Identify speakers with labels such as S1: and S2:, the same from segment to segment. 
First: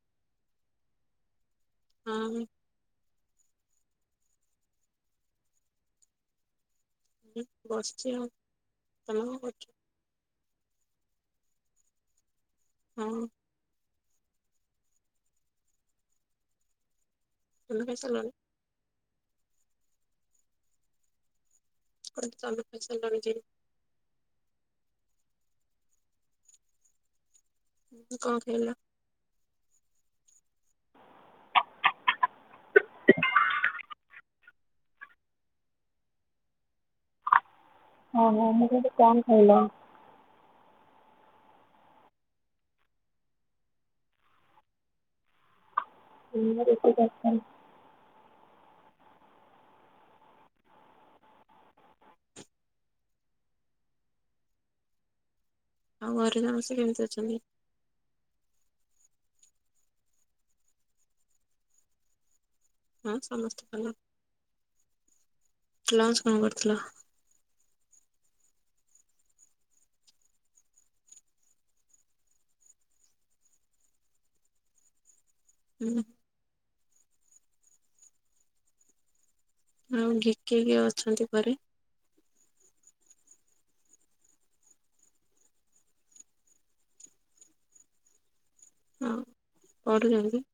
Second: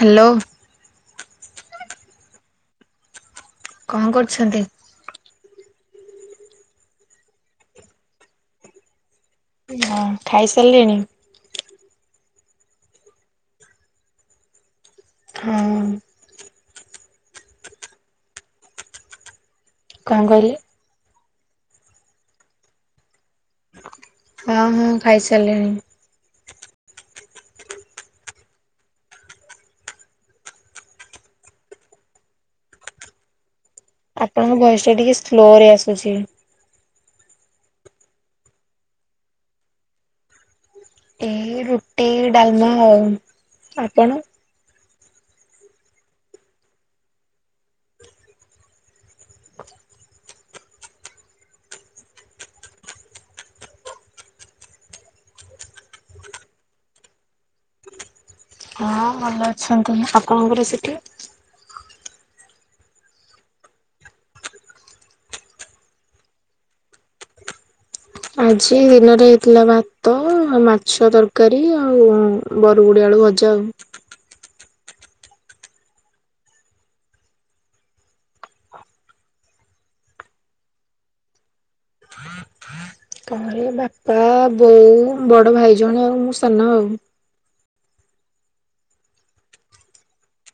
S1: Hello.
S2: ହଁ।
S1: କଣ କରୁଛନ୍ତି?
S2: ଏଇ ବସଚି ଆଉ। ତମେ କଣ କରୁଚ?
S1: ହଁ ଖାଇ ସାରିଲେଣି?
S2: ହଁ।
S1: ହଁ।
S2: ତମେ ଖାଇସାଲଣି?
S1: କଣ କହିଲେ?
S2: ମୁଁ କଲି ତମେ ଖାଇସାଲଣି କି?
S1: ହୁଁ ଖାଇସାରିଲିଣି।
S2: କଣ ଖାଇଲ? [inaudible]
S1: ଆପଣଙ୍କ ଭୟସ ଟା ଟିକେ ସ୍ଲୋ ରେ ଆସୁଚି।
S2: ଓହୋ ମୁ କହିଲି କନ ଖାଇଲ?
S1: ଏଇ ରୁଟି ଡାଲମା ଆଉ। ଆପଣ?
S2: [unintelligible] ଆଉ ଘରେ ସମସ୍ତେ କେମିତି ଅଛନ୍ତି
S1: ହଁ ଭଲ ଅଛନ୍ତି ଆପଣଙ୍କର ସେଠି?
S2: ହଁ ସମସ୍ତେ ଭଲ। ଲଞ୍ଚ କଣ କରିଥିଲ?
S1: ଆଜି ଦିନରେ ହେଇଥିଲା ଭାତ ମାଛ ତରକାରୀ ଆଉ ବରୁଗୁଡି ଆଳୁ ଭଜା ଆଉ।
S2: ହୁଁ। ଆଉ କି କିଏ କିଏ ଅଛନ୍ତି ଘରେ?
S1: ହଁ ହଁ [inaudible] କଳେ ବାପା ବୋଉ ବଡ ଭାଇ ଜଣେ ଆଉ ମୁଁ ସାନ ଆଉ
S2: ହଁ ପଢୁଚନ୍ତି?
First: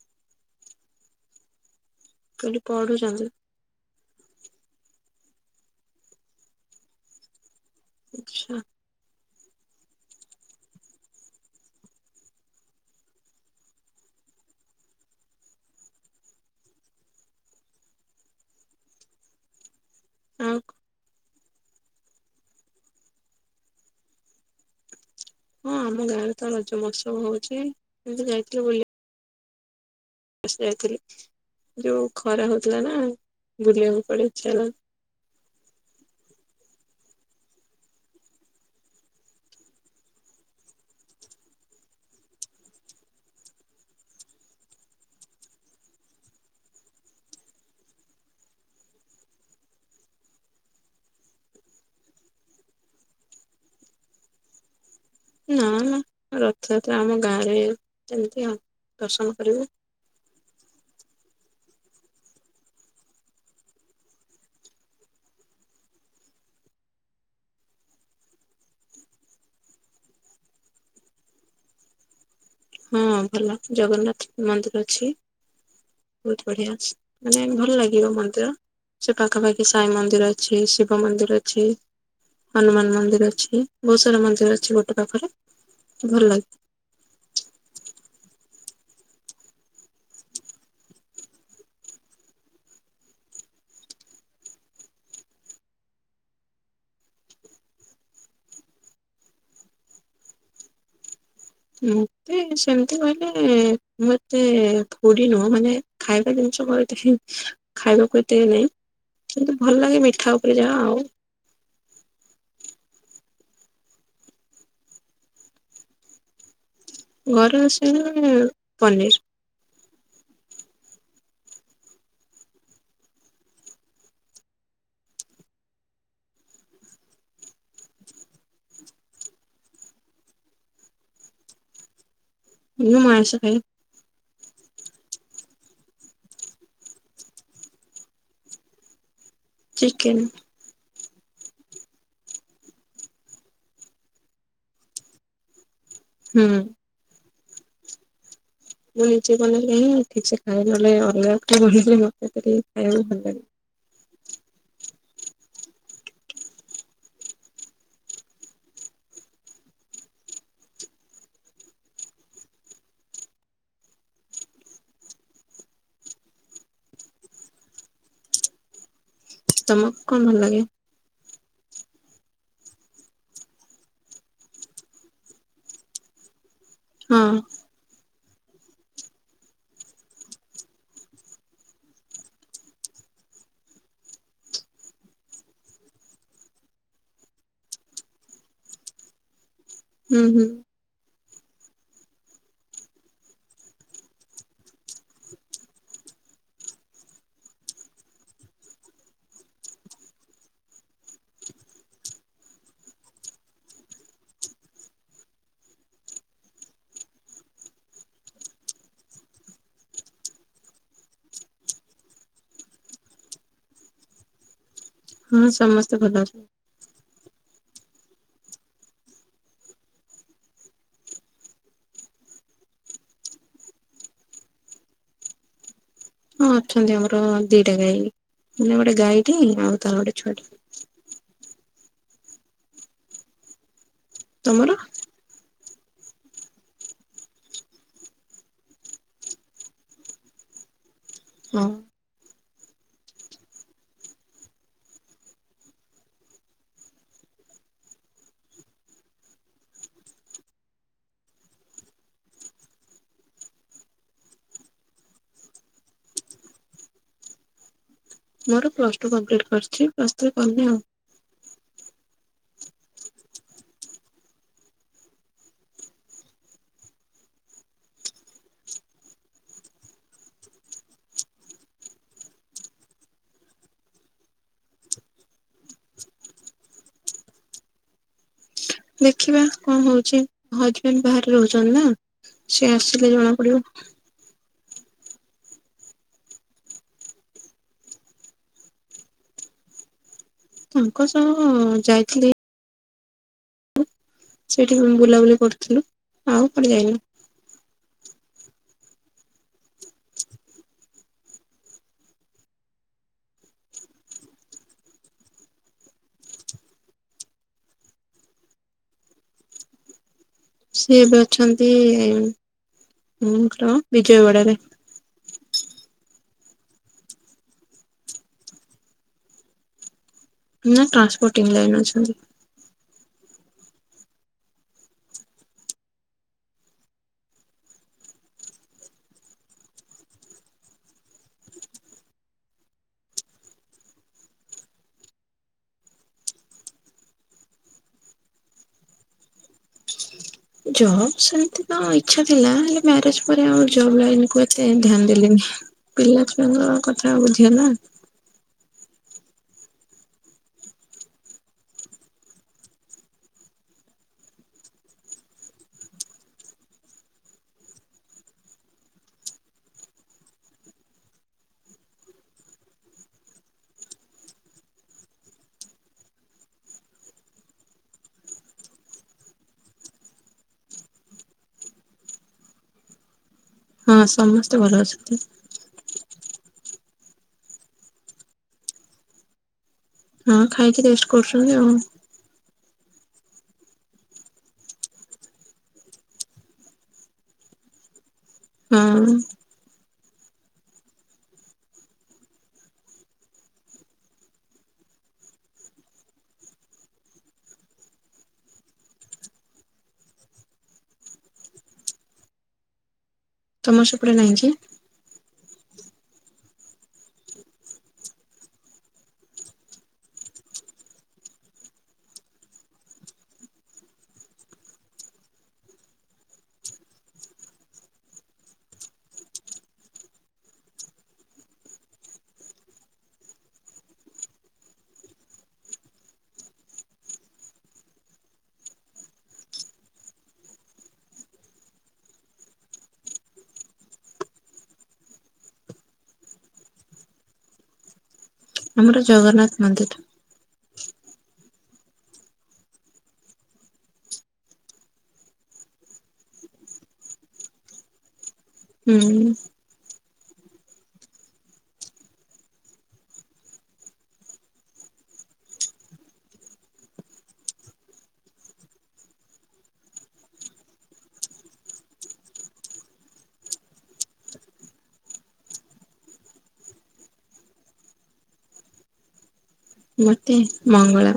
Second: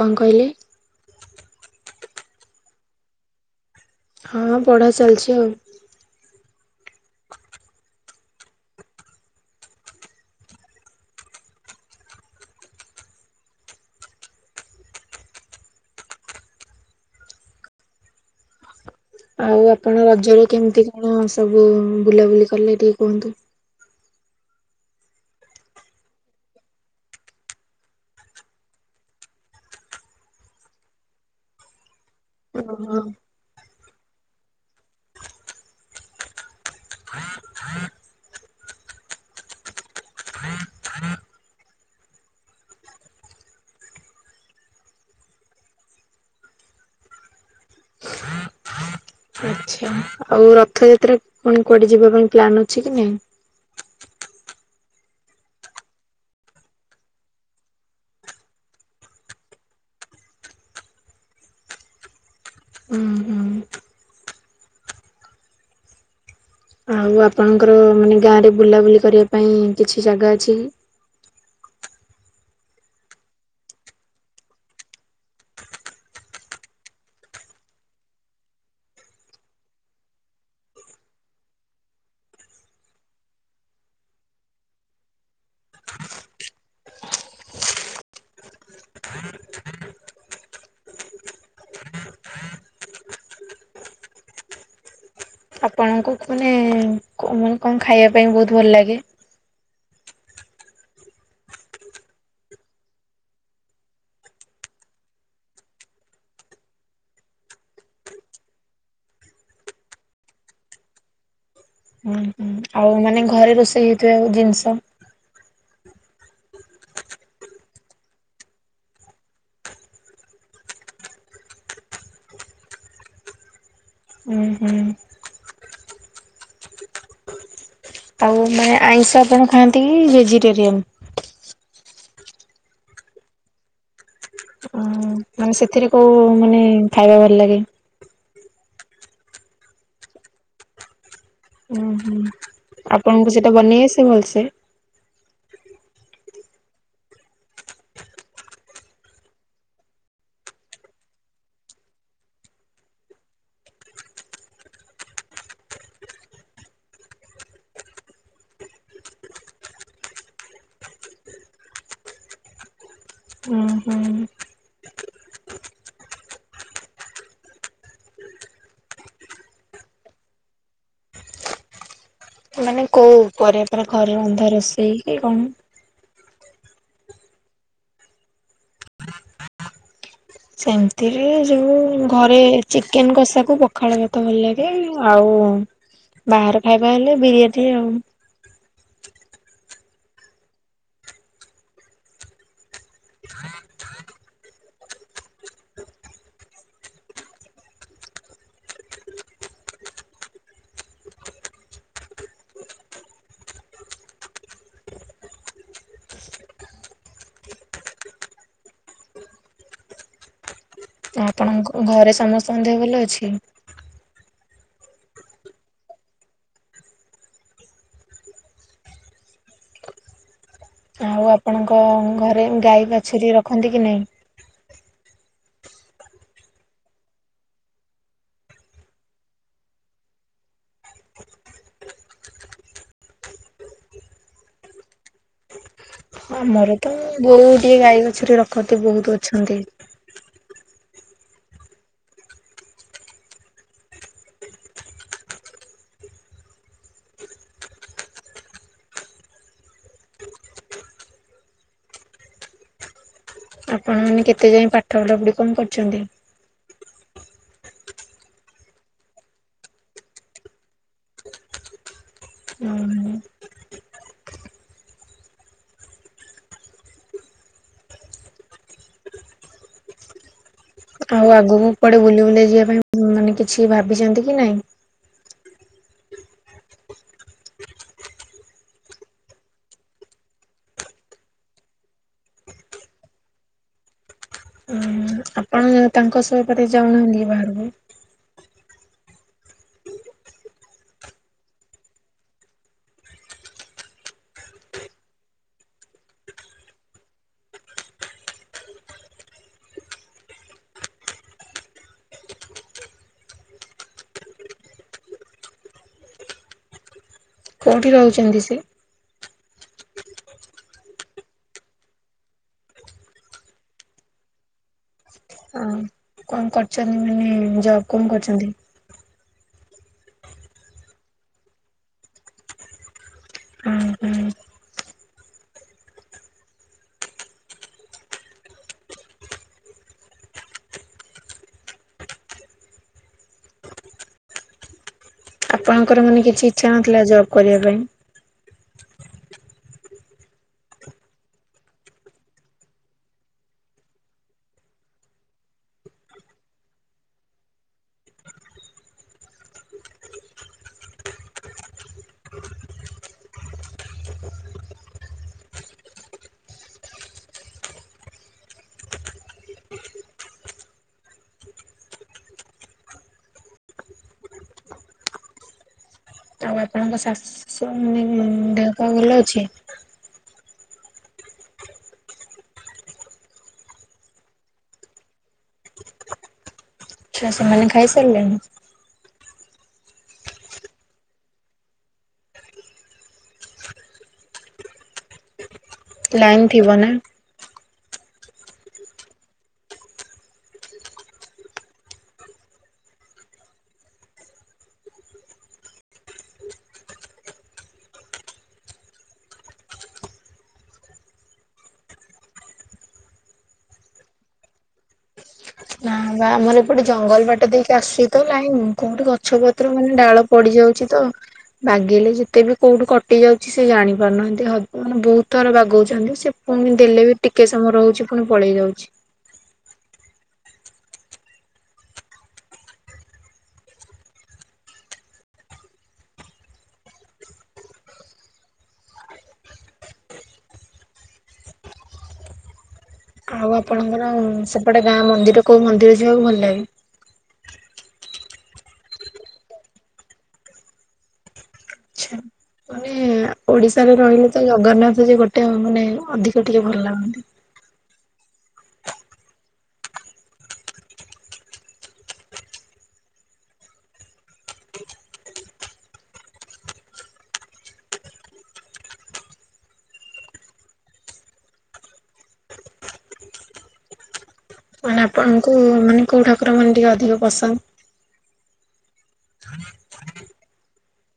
S1: କଣ କହିଲେ?
S2: କହିଲି ପଢୁଚନ୍ତି?
S1: ହଁ ପଢା ଚାଲିଚି ଆଉ।
S2: ଆଚ୍ଛା।
S1: ଆଉ ଆପଣ ରଜରେ
S2: ଆଉ
S1: କେମିତି କଣ ସବୁ ବୁଲାବୁଲି କଲେ ଟିକେ କୁହନ୍ତୁ?
S2: ହଁ ଆମ ଗାଁ ରେ ତ ରଜ ମହୋତ୍ସବ ହଉଚି ଏମତି ଯାଇଥିଲୁ ବୁଲି ଆସି ଯାଇଥିଲୁ ଯୋଉ ଖରା ହଉଥିଲା ନା
S1: ଓହୋ
S2: ବୁଲିବାକୁ ପଳେଇ [unintelligible]
S1: ଆଚ୍ଛା। ଆଉ ରଥଯାତ୍ରା କଣ କୁଆଡେ ଯିବା ପାଇଁ ପ୍ଲନ୍ ଅଛି କି ନାଇଁ?
S2: ନା ନା ରଥଯାତ୍ରା ଆମ ଗାଁରେ ଯେମିତି ଆ ଦର୍ଶନ କରିବୁ।
S1: ଉୁଁ ହୁଁ। ଆଉ ଆପଣଙ୍କର ମାନେ ଗାଁରେ ବୁଲାବୁଲି କରିବା ପାଇଁ କିଛି ଜାଗା ଅଛି କି?
S2: ହଁ ଭଲ ଜଗନ୍ନାଥ ମନ୍ଦିର ଅଛି। ବହୁତ ବଢିଆ ମାନେ ଭଲ ଲାଗିବ ମନ୍ଦିର। ସେ ପାଖାପାଖି ସାଇ ମନ୍ଦିର ଅଛି ଶିବ ମନ୍ଦିର ଅଛି। ହନୁମାନ ମନ୍ଦିର ଅଛି ବହୁତ ସାରା ମନ୍ଦିର ଅଛି ଗୋଟେ ପାଖରେ ଭଲ ଲାଗେ
S1: ଆପଣଙ୍କୁ ଖୁନେ କୁମାନେ କଣ ଖାଇବା ପାଇଁ ବହୁତ ଭଲ ଲାଗେ।
S2: ମତେ ସେମିତି କହିଲେ ମତେ ପୁଡି ନୁହ ମାନେ ଖାଇବା ଜିନିଷ କଣ ଏତେ ହୁ ଖାଇବାକୁତ ନାଇଁ କିନ୍ତୁ ଭଲ ଲାଗେ ମିଠା ଉପରେ ଯାହା ଆଉ
S1: ହୁଁ ହୁଁ ଆଉ ମାନେ ଘରେ ରୋଷେଇ ହେଇଥିବା ଆ ଜିନିଷ
S2: ଘରେ ଆସିଲ ମାନେ ପନିର୍
S1: ହୁଁ ହୁଁ ଆ ଆଇଁଷ ଆପଣ ଖାଆନ୍ତି କି ଭେଜିଟେରିଆନ୍
S2: ମୁଁ ମା ଆଇସ ଖାଇ
S1: ମାନେ ସେଥିରେ କୋଉ ମାନେ ଖାଇବା ଭଲ ଲାଗେ
S2: ଚିକେନ
S1: ଉଁ ହୁଁ ଆପଣଙ୍କୁ ସେଟା ବନେଇ ଆସ ଭଲସେ?
S2: ହୁଁ ମୁଁ ନିଜେ ବନେଇ ହିଁ ଠିକ ସେ ଖାଇ ନହେଲେ ଅଲଗା କା ବନେଇଥିଲି ମତେକି ଖାଇବାକୁ ଭଲ ଲାଗେ।
S1: ଉଁ ହୁଁ।
S2: ତମକୁ କଣ ଭଲ ଲାଗେ?
S1: ମାନେ କୋଉ ଉପରେ ପରେ ଘରେ ଅନ୍ଧାର ରୋଷେଇ କି କଣ?
S2: ହଁ।
S1: ସେମିତିରେ ଯୋଉ ଘରେ ଚିକେନ କଷାକୁ ପଖାଳ ଭାତ ଭଲ ଲାଗେ। ଏଇ ଆଉ ବାହାରେ ଖାଇବା ହେଲେ ବିରିୟାନୀ ଆଉ।
S2: ଉଁ ହୁଁ।
S1: [inaudible] ଘ ଘରେ ସମସ୍ତଙ୍କ ଦେହ ଭଲ ଅଛି?
S2: ହଁ ସମସ୍ତେ ଭଲ ଅଛନ୍ତି।
S1: ଆଉ ଆପଣଙ୍କ ଘରେ ଗାଈ ବାଛୁରୀ ରଖନ୍ତି କି ନାହିଁ?
S2: ହଁ ଅଛନ୍ତି ଆମର ଦିଟା ଗାଈ ମାନେ ଗୋଟେ ଗାଈଟି ଆଉ ତାର ଗୋଟେ ଛୁଆଟେ। ତମର।
S1: ଆମର ତ ବୋହୁତ ଗୁଡାଏ ଗାଈ ବାଛୁରୀ ରଖନ୍ତି ବହୁତ ଅଛନ୍ତି।
S2: ହଁ
S1: ଆପଣ ମାନେ କେତେ ଯାଏ ପାଠ ପଢ଼ା ପୁଢି଼ କଣ କରୁଛନ୍ତି?
S2: ମୋର ପ୍ଲସ୍ ଟୁ କମ୍ପ୍ଲିଟ୍ କରିଛି ପ୍ଲସ୍ ଥ୍ରୀ କନି ଆଉ।
S1: ହୁଁ। ଆଉ ଆଗକୁ କଆଡେ ବୁଲି ବୁଲାଇ ଯିବା ପାଇଁ ମାନେ କିଛି ଭାବିଛନ୍ତି କି ନାଇଁ?
S2: ଦେଖିବା କଣ ହଉଛି ହଜବେଣ୍ଡ ବାହାରେ ରହୁଛନ୍ତି ନା। ସିଏ ଆସିଲେ ଜଣା ପଡି଼ବ।
S1: ହୁଁ। ଆପଣ ତାଙ୍କ ସହ କୁଆଡେ ଯାଉହାନ୍ତି ବାହାରକୁ?
S2: ତାଙ୍କ ସହ ଯାଇଥିଲି। ସେଇଠି ବୁଲାବୁଲି କରୁଥିଲୁ ଆଉ କୁଆଡେ ଯାଇନି।
S1: କୋଉଠି ରହୁଛନ୍ତି ସେ?
S2: ସିଏ ଏବେ ଅଛନ୍ତି ଉଁ କ ବିଜୟବାଡା ରେ।
S1: ଅ ହ। କଣ କରୁଛନ୍ତି ଜବ କଣ କରୁଛନ୍ତି?
S2: ଇଏ ଟ୍ରାନ୍ସପୋର୍ଟିଂ ଲାଇନ୍ ଅଛନ୍ତି।
S1: ହଁ ହୁଁ। ଆପଣ ଙ୍କର ମାନେ କିଛି ଇଚ୍ଛା ନଥିଲା ଜବ୍ କରିବା ପାଇଁ?
S2: ଜବ୍ ସେମିତି ତ ଇଚ୍ଛା ଥିଲା ହେଲେ ମ୍ୟାରେଜ ପରେ ଆଉ ଜବ୍ ଲାଇନ କୁ ଏତେ ଧ୍ୟାନ ଦେଲିନି। ପିଲା ଛୁଆଙ୍କ କଥା ବୁଝି ନା।
S1: ଆଉ ଆପଣଙ୍କ ଶାଶ। [inaudible] ଭଲ ଅଛି।
S2: ହଁ ସମସ୍ତେ ଭଲ ଅଛନ୍ତି।
S1: ଆଛା ସେମାନେ ଖାଇସାରିଲେଣି?
S2: ହଁ ଖାଇକି ରେଷ୍ଟ କରୁଛନ୍ତି ଆଉ
S1: ଲାଇନ୍ ଥିବ ନା?
S2: ହଁ। ତମ ସେପଟେ ନାହିଁ କି?
S1: ନା ଆମର ଏପଟେ ଜଙ୍ଗଲ ବାଟ ଦେଇକି ଆସୁଛି ତ ଲାଇନ୍ କୋଉଠି ଗଛ ପତ୍ର ମାନେ ଡାଳ ପଡିଯାଉଛି ତ ବାଗିଲେ ଯେତେ ବି କଉଠୁ କଟି ଯାଉଛି ସେ ଜାଣିପାରୁନାହାନ୍ତି ମାନେ ବହୁତ ଥର ବାଗଉଛନ୍ତି ସେ ପୁଣି ଦେଲେ ବି ଟିକେ ସମୟ ରହୁଛି ପୁଣି ପଳେଇ ଯାଉଛି। ଆଉ ଆପଣଙ୍କର ସେପଟେ ଗାଁ ମନ୍ଦିର କୋଉ ମନ୍ଦିର ଯିବାକୁ ଭଲ ଲାଗେ?
S2: ଆମର ଜଗନ୍ନାଥ ମନ୍ଦିର।
S1: ଆଛା ମାନେ ଓଡିଶାରେ ରହିଲେ ତ ଜଗନ୍ନାଥ ଯେ ଗୋଟେ ମାନେ ଅଧିକ ଟିକେ ଭଲ ଲାଗନ୍ତି।
S2: ହୁଁ।
S1: ମାନେ ଆପଣଙ୍କୁ ମାନେ କେଉଁ ଠାକୁର ମାନେ ଟିକେ ଅଧିକ ପସନ୍ଦ?
S2: ମତେ ମଙ୍ଗଳା।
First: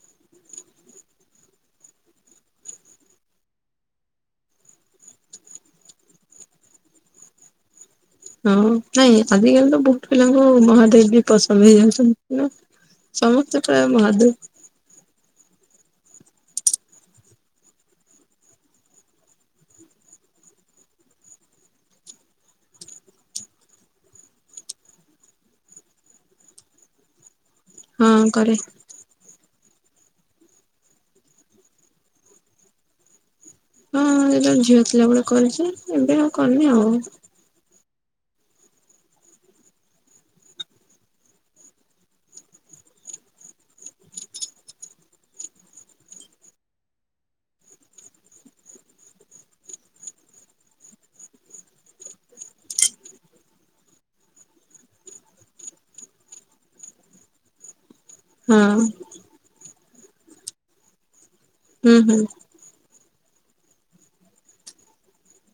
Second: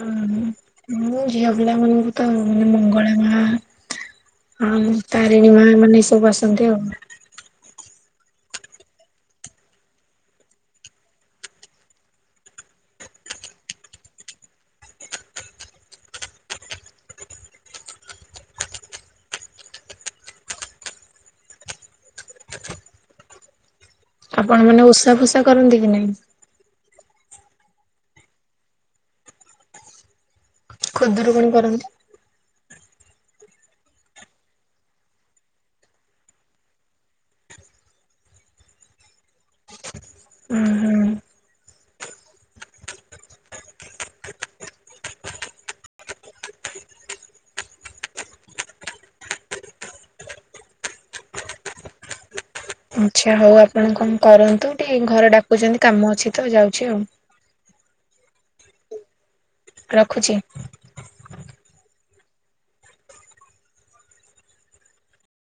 S1: ଉଁ ହୁଁ। ମୁଁ ଝିଅ ପିଲାମାନଙ୍କୁ ତ ମଙ୍ଗଳା ମା ହଁ ତାରିଣୀ ମା ମାନେ ଏସବୁ ଆସନ୍ତି ଆଉ
S2: ହଁ ନାଇଁ ଆଜିକାଲି ତ ବହୁତ ପିଲାଙ୍କ ମହାଦେବ ବି ପସନ୍ଦ ହେଇଯାଉଛନ୍ତି। ସମସ୍ତେ ପ୍ରାୟ ମହାଦେବ।
S1: ଆପଣ ମାନେ ଓଷା ଫୁଷା କରନ୍ତି କି ନାହିଁ?
S2: ହଁ କରେ।
S1: ଖୁଦୁରୁକୁଣୀ କରନ୍ତି?
S2: ହଁଁ ସେ ଝିଅ ଥିଲାବେଳେ କରିଛି ଏବେ ଆଉ କରିନି ଆଉ
S1: ହୁଁ ହୁଁ। ଆଚ୍ଛା ହଉ ଆପଣ କଣ କରନ୍ତୁ ଟିକେ ଘରେ ଡାକୁଛନ୍ତି କାମ ଅଛି ତ ଯାଉଛି ଆଉ
S2: ହଁ।
S1: ରଖୁଛି।
S2: ହୁଁ ହୁଁ।